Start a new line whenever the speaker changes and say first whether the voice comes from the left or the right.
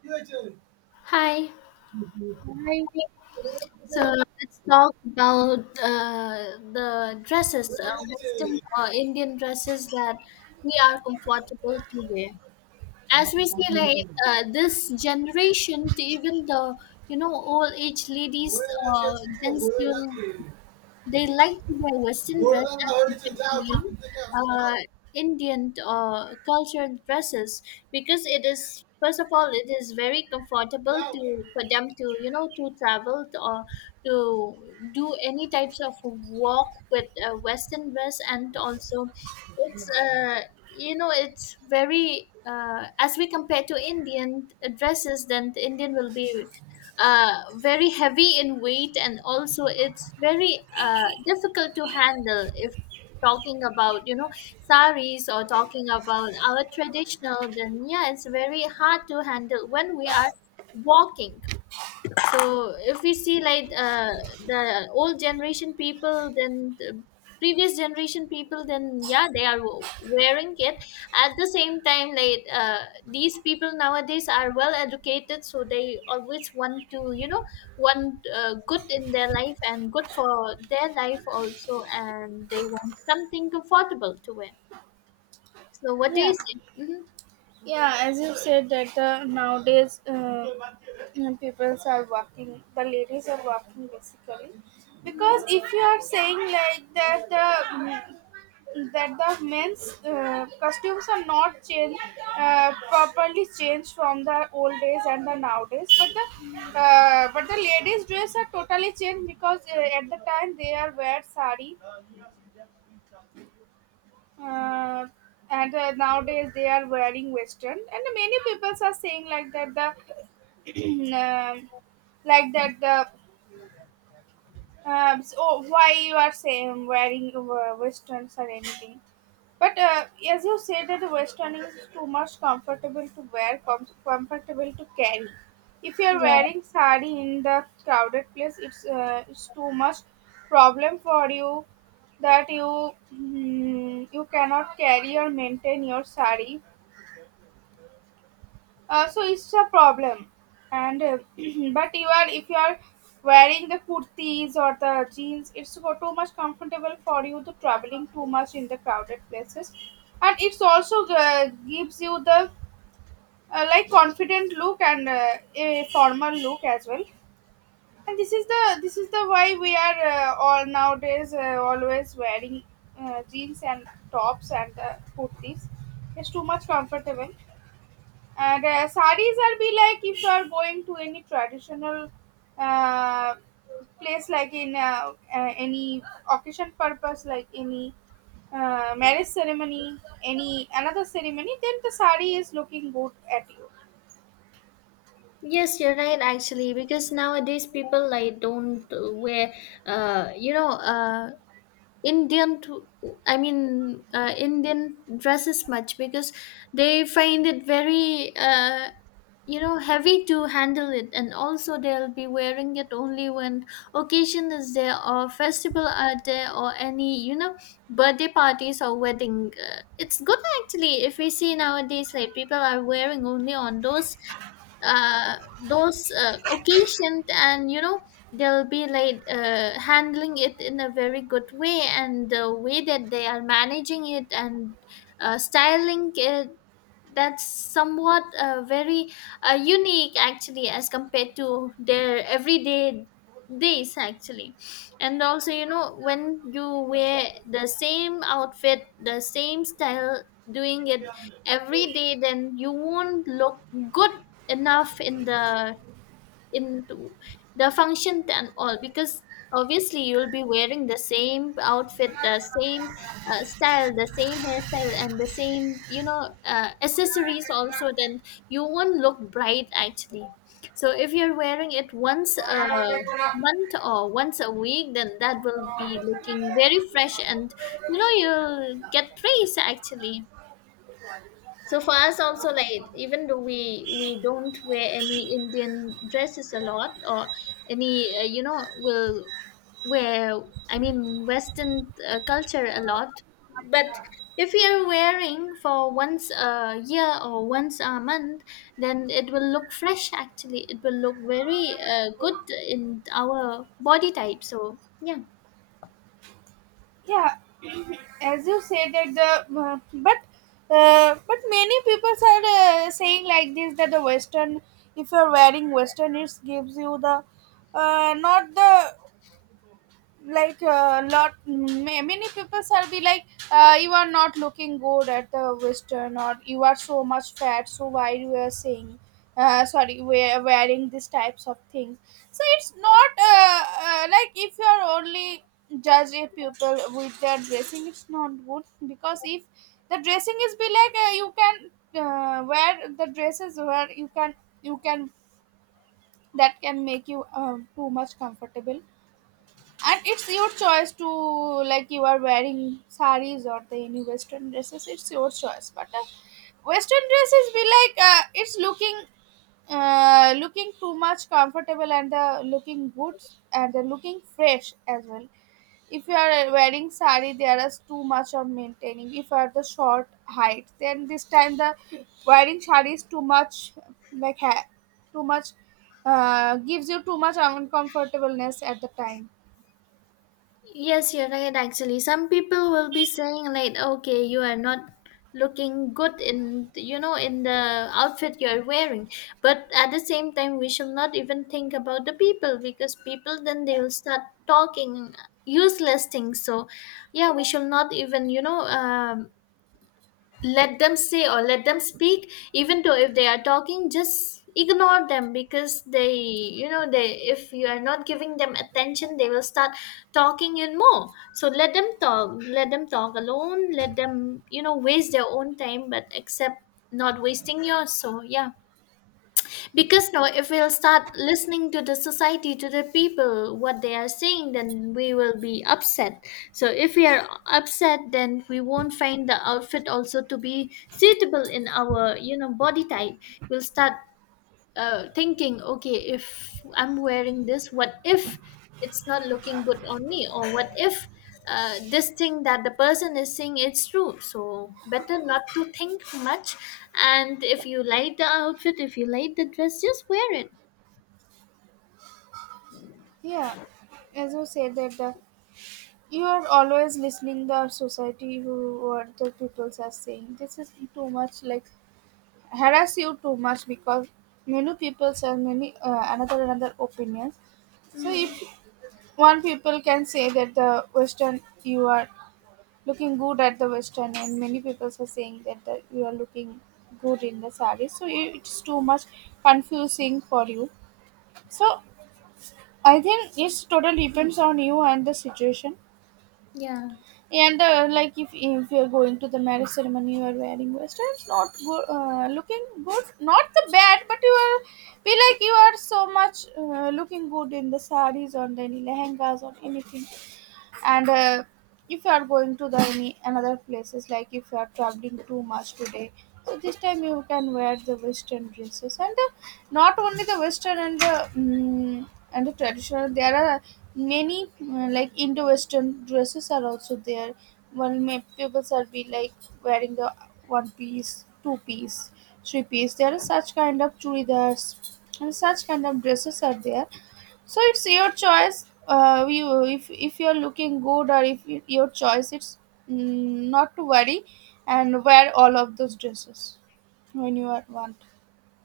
right: কি হয়েছে
left: Hi.
right: ভাই
left: So let's talk about the dresses,
right: হয়ে গেছে
left: Western or Indian dresses that we are comfortable to wear. As we see, like this generation, to even the old age ladies
right: হয়ে গেছে
left: or
right: পুজো
left: gents,
right: হয়ে গেছে
left: they like to wear Western dress
right: ভোরবেলা
left: as
right: হয়েছে যাও
left: compared to
right: ঠাকুর থেকে আসো যাও
left: uh, Indian or cultural dresses because it is first of all it is very comfortable
right: যাও
left: to for them to to travel to, or to do any types of walk with a Western dress, and also it's you know it's very as we compare to indian dresses, then the indian will be very heavy in weight, and also it's very difficult to handle. If talking about saris, or talking about our traditional, then yeah, it's very hard to handle when we are walking. So if we see like the old generation people, then the previous generation people, then yeah, they are wearing it. At the same time, like these people nowadays are well educated, so they always want to want good in their life and good for their life also, and they want something comfortable to wear. So what do
right: yeah
left: you say?
right: Yeah, as you said that nowadays people are walking, the ladies are walking basically,
left: Hmm.
right: because if you are saying like that the men's costumes are not change properly changed from the old days and the nowadays, but the ladies' dress are totally changed because at the time they are wear sari uh, and nowadays they are wearing western, and many people are saying like that the like that the so oh, why you are saying wearing westerns or anything? But as you said that the western is too much comfortable to wear, comfortable to carry. If you are
left: Yeah.
right: wearing sari in the crowded place, it's too much problem for you that you cannot carry or maintain your sari, so it's a problem. And but you are if you are wearing the kurtis or the jeans, it's too much comfortable for you to traveling too much in the crowded places, and it's also gives you the like confident look and a formal look as well. And this is the why we are all nowadays always wearing jeans and tops and kurtis. It's too much comfortable. And saris are be like if you are going to any traditional uh, place, like in any occasion purpose, like any marriage ceremony, any another ceremony, then the sari is looking good at you.
left: Yes, you're right, actually, because nowadays people like don't wear uh you know uh Indian to, I mean Indian dresses much because they find it very heavy to handle it, and also they'll be wearing it only when occasion is there or festival are there or any birthday parties or wedding. It's good actually. If we see nowadays, like people are wearing only on those those occasions, and you know they'll be like handling it in a very good way, and the way that they are managing it and styling it, that's somewhat very unique actually as compared to their everyday days actually. And also, you know, when you wear the same outfit, the same style, doing it every day, then you won't look good enough in the into the function and all, because obviously you'll be wearing the same outfit, the same style, the same hairstyle, and the same accessories also, then you won't look bright actually. So if you're wearing it once a month or once a week, then that will be looking very fresh, and you know you'll get praise actually. So for us also, like, even though we don't wear any Indian dresses a lot or any will wear, I mean Western culture a lot, but if we are wearing for once a year or once a month, then it will look fresh. Actually, it will look very good in our body type. So yeah.
right: Yeah, as you said that the but many people are saying like this that the western, if you're wearing western it gives you the not the like many people are be like, you are not looking good at the western, or you are so much fat, so why you are saying sorry we're wearing these types of things. So it's not like, if you are only judge a people with their dressing, it's not good, because if the dressing is be like you can wear the dresses where you can that can make you too much comfortable. And it's your choice to, like, you are wearing saris or the any western dresses, it's your choice. But western dresses be like it's looking looking too much comfortable and the looking good and the looking fresh as well. If you are wearing sari, there is too much on maintaining. If you are the short height, then this time the wearing sari is too much, like too much, gives you too much uncomfortableness at the time.
left: Yes, you're right, actually. Some people will be saying like, okay, you are not looking good in, you know, in the outfit you're wearing. But at the same time, we should not even think about the people, because people then they will start talking useless things. So yeah, we should not even, you know, let them say or let them speak, even though if they are talking, just ignore them because they you know they, if you are not giving them attention, they will start talking in more. So let them talk, let them talk alone, let them you know waste their own time, but except not wasting yours. So yeah, because no, if we'll start listening to the society, to the people what they are saying, then we will be upset. So if we are upset, then we won't find the outfit also to be suitable in our you know body type. We'll start thinking, okay, if I'm wearing this, what if it's not looking good on me, or what if this thing that the person is saying it's true? So better not to think much. And if you like the outfit, if you like the dress, just wear it.
right: Yeah, as you said that the, you are always listening the society, who what the people are saying. This is too much like harass you too much, because many people are many another opinions. So
left: Mm,
right: if one people can say that the Western, you are looking good at the Western, and many people are saying that the, you are looking good in the saree. So it's too much confusing for you. So I think it's totally depends on you and the situation.
left: yeah.
right: And like, if you're going to the marriage ceremony, you are wearing western. It's not good, looking good, not the bad, but you are feel like you are so much looking good in the saris or any lehengas or anything. And if you are going to the any another places, like if you are traveling too much today, so this time you can wear the western dresses. And not only the western and the mm and the traditional, there are many like indo western dresses are also there. Well, may people are be like wearing the one piece, two piece, three piece, there are such kind of churidars and such kind of dresses are there. So it's your choice. You if you're looking good, or if you, your choice, it's, not to worry, and wear all of those dresses when you are want.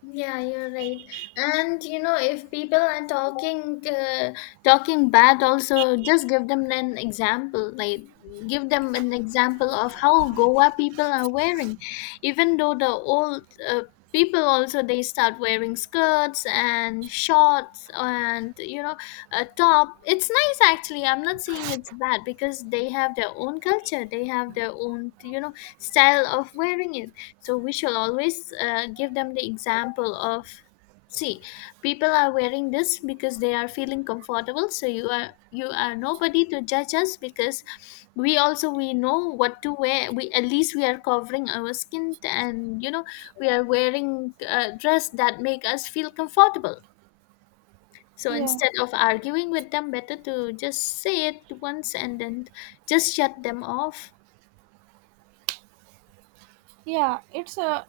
left: Yeah, you're right. And you know, if people are talking talking bad, also just give them an example. Like, give them an example of how Goa people are wearing. Even though the old people also, they start wearing skirts and shorts and you know a top. It's nice actually. I'm not saying it's bad because they have their own culture. They have their own you know style of wearing it. So we shall always give them the example of, see, people are wearing this because they are feeling comfortable. So you are nobody to judge us, because we also we know what to wear. We, at least, we are covering our skin, and you know we are wearing a dress that make us feel comfortable. So
right: Yeah.
left: instead of arguing with them, better to just say it once and then just shut them off.
right: Yeah, it's a,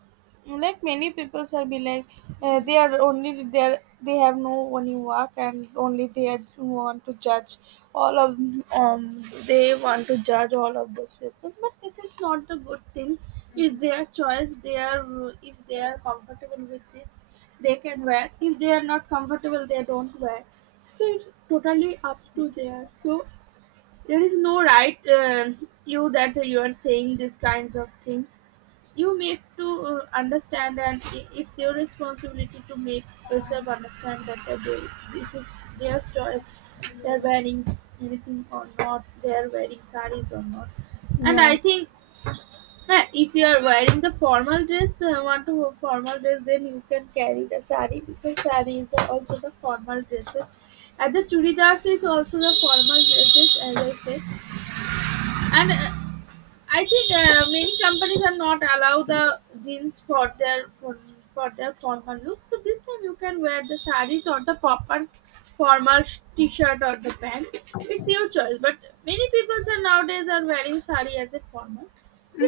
right: like many people are be like they are only, they are, they have no only work, and only want to judge all of they want to judge all of those people. But this is not the good thing. It's their choice. They are, if they are comfortable with this, they can wear. If they are not comfortable, they don't wear. So it's totally up to their. So there is no right, you that you are saying these kinds of things. You need to understand, and it's your responsibility to make yourself understand that they, this is their choice. They're wearing anything or not. They're wearing sarees or not. And
left: Yeah.
right: I think if you are wearing the formal dress, want to wear formal dress, then you can carry the saree, because saree is the, also the formal dresses. And the churidars is also the formal dresses, as I said. And I think many companies are not allow the jeans for their formal look. So this time you can wear the saris or the proper formal t-shirt or the pants. It's your choice. But many people are nowadays are wearing sari as a formal.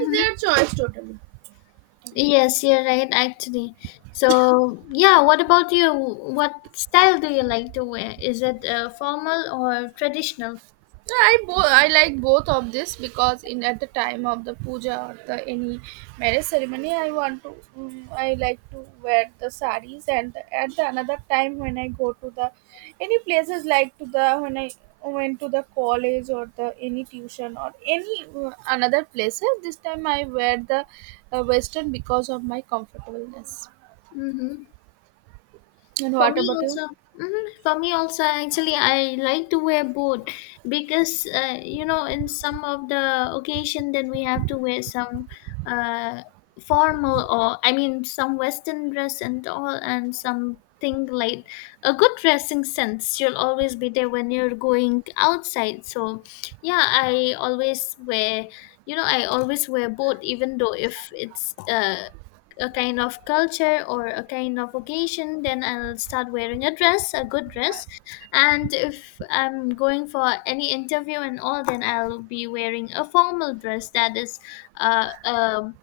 right: It's their choice totally.
left: Yes, you're right, actually. So yeah, what about you? What style do you like to wear? Is it formal or traditional?
right: I like both of this, because in at the time of the puja or the any marriage ceremony, I like to wear the saris, and at the another time when I go to the any places, like to the when I went to the college or the any tuition or any another places. This time I wear the western, because of my comfortableness.
left: Mm-hmm.
right: And
left: For
right: what
left: me
right: about you?
left: also, hmm, for me also, actually, I like to wear both, because you know, in some of the occasion, then we have to wear some uh, formal, or I mean, some Western dress and all, and something like a good dressing sense should always be there when you're going outside. So yeah, I always wear. You know, I always wear both, even though if it's a kind of culture or a kind of occasion, then I'll start wearing a dress, a good dress. And if I'm going for any interview and all, then I'll be wearing a formal dress, that is uh, a,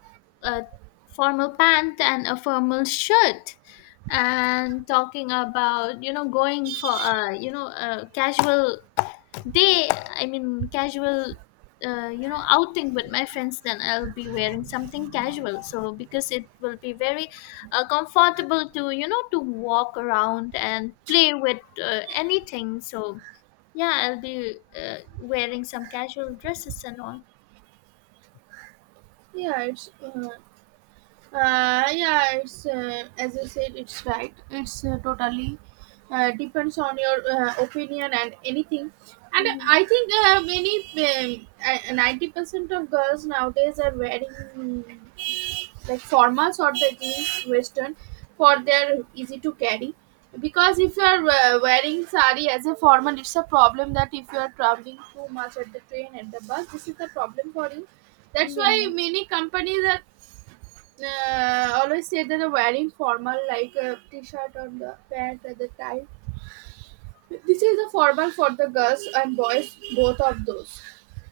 left: a formal pant and a formal shirt. And talking about you know going for a you know a casual day, I mean casual, you know, outing with my friends, then I'll be wearing something casual. So because it will be very comfortable to you know to walk around and play with anything. So yeah, I'll be wearing some casual dresses and all.
right: Yeah, it's uh, yeah, it's as you said, it's right. It's totally depends on your opinion and anything. And I
left: Hmm.
right: think many 90% of girls nowadays are wearing, mm, like formals or the jeans western for their easy to carry. Because if you are wearing sari as a formal, it's a problem, that if you are traveling too much at the train and the bus, this is the problem for you. That's
left: Yeah.
right: why many companies are always say that a wearing formal like a t-shirt or the pant at the time, this is the formal for the girls and boys, both of those.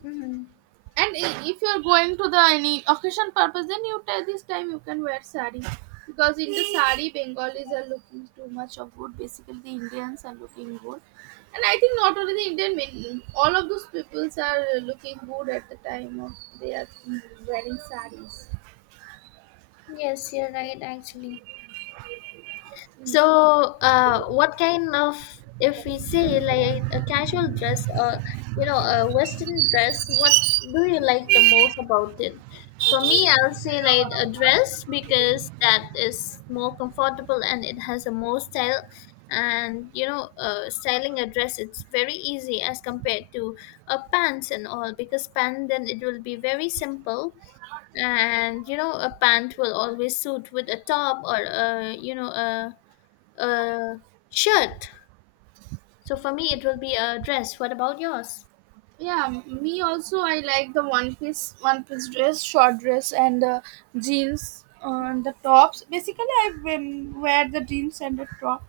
left: Hmm.
right: And if you're going to the any occasion purpose, then you tell this time you can wear sari, because in the sari Bengalis are looking too much of good, basically the Indians are looking good. And I think not only the Indian men, all of those peoples are looking good at the time of they are, wearing saris.
left: Yes, you're right, actually. So, what kind of, if we say like a casual dress, or, you know, a Western dress, what do you like the most about it? For me, I'll say like a dress, because that is more comfortable and it has a more style. And, you know, styling a dress, it's very easy as compared to a pants and all, because pant then it will be very simple. And, you know, a pant will always suit with a top, or a, you know, a shirt. So for me, it will be a dress. What about yours?
right: Yeah, me also. I like the one piece dress, short dress, and jeans and the tops. Basically, I wear the jeans and the top,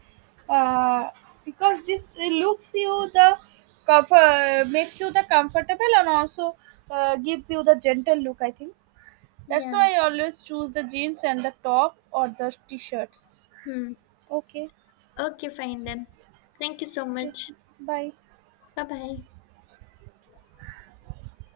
right: uh, because this looks you the, cover makes you the comfortable, and also gives you the gentle look. I think that's
left: Yeah.
right: why I always choose the jeans and the top or the t-shirts.
left: Hmm.
right: Okay,
left: Okay, fine then. Thank you so
right: okay,
left: much.
right: bye.
left: Bye bye.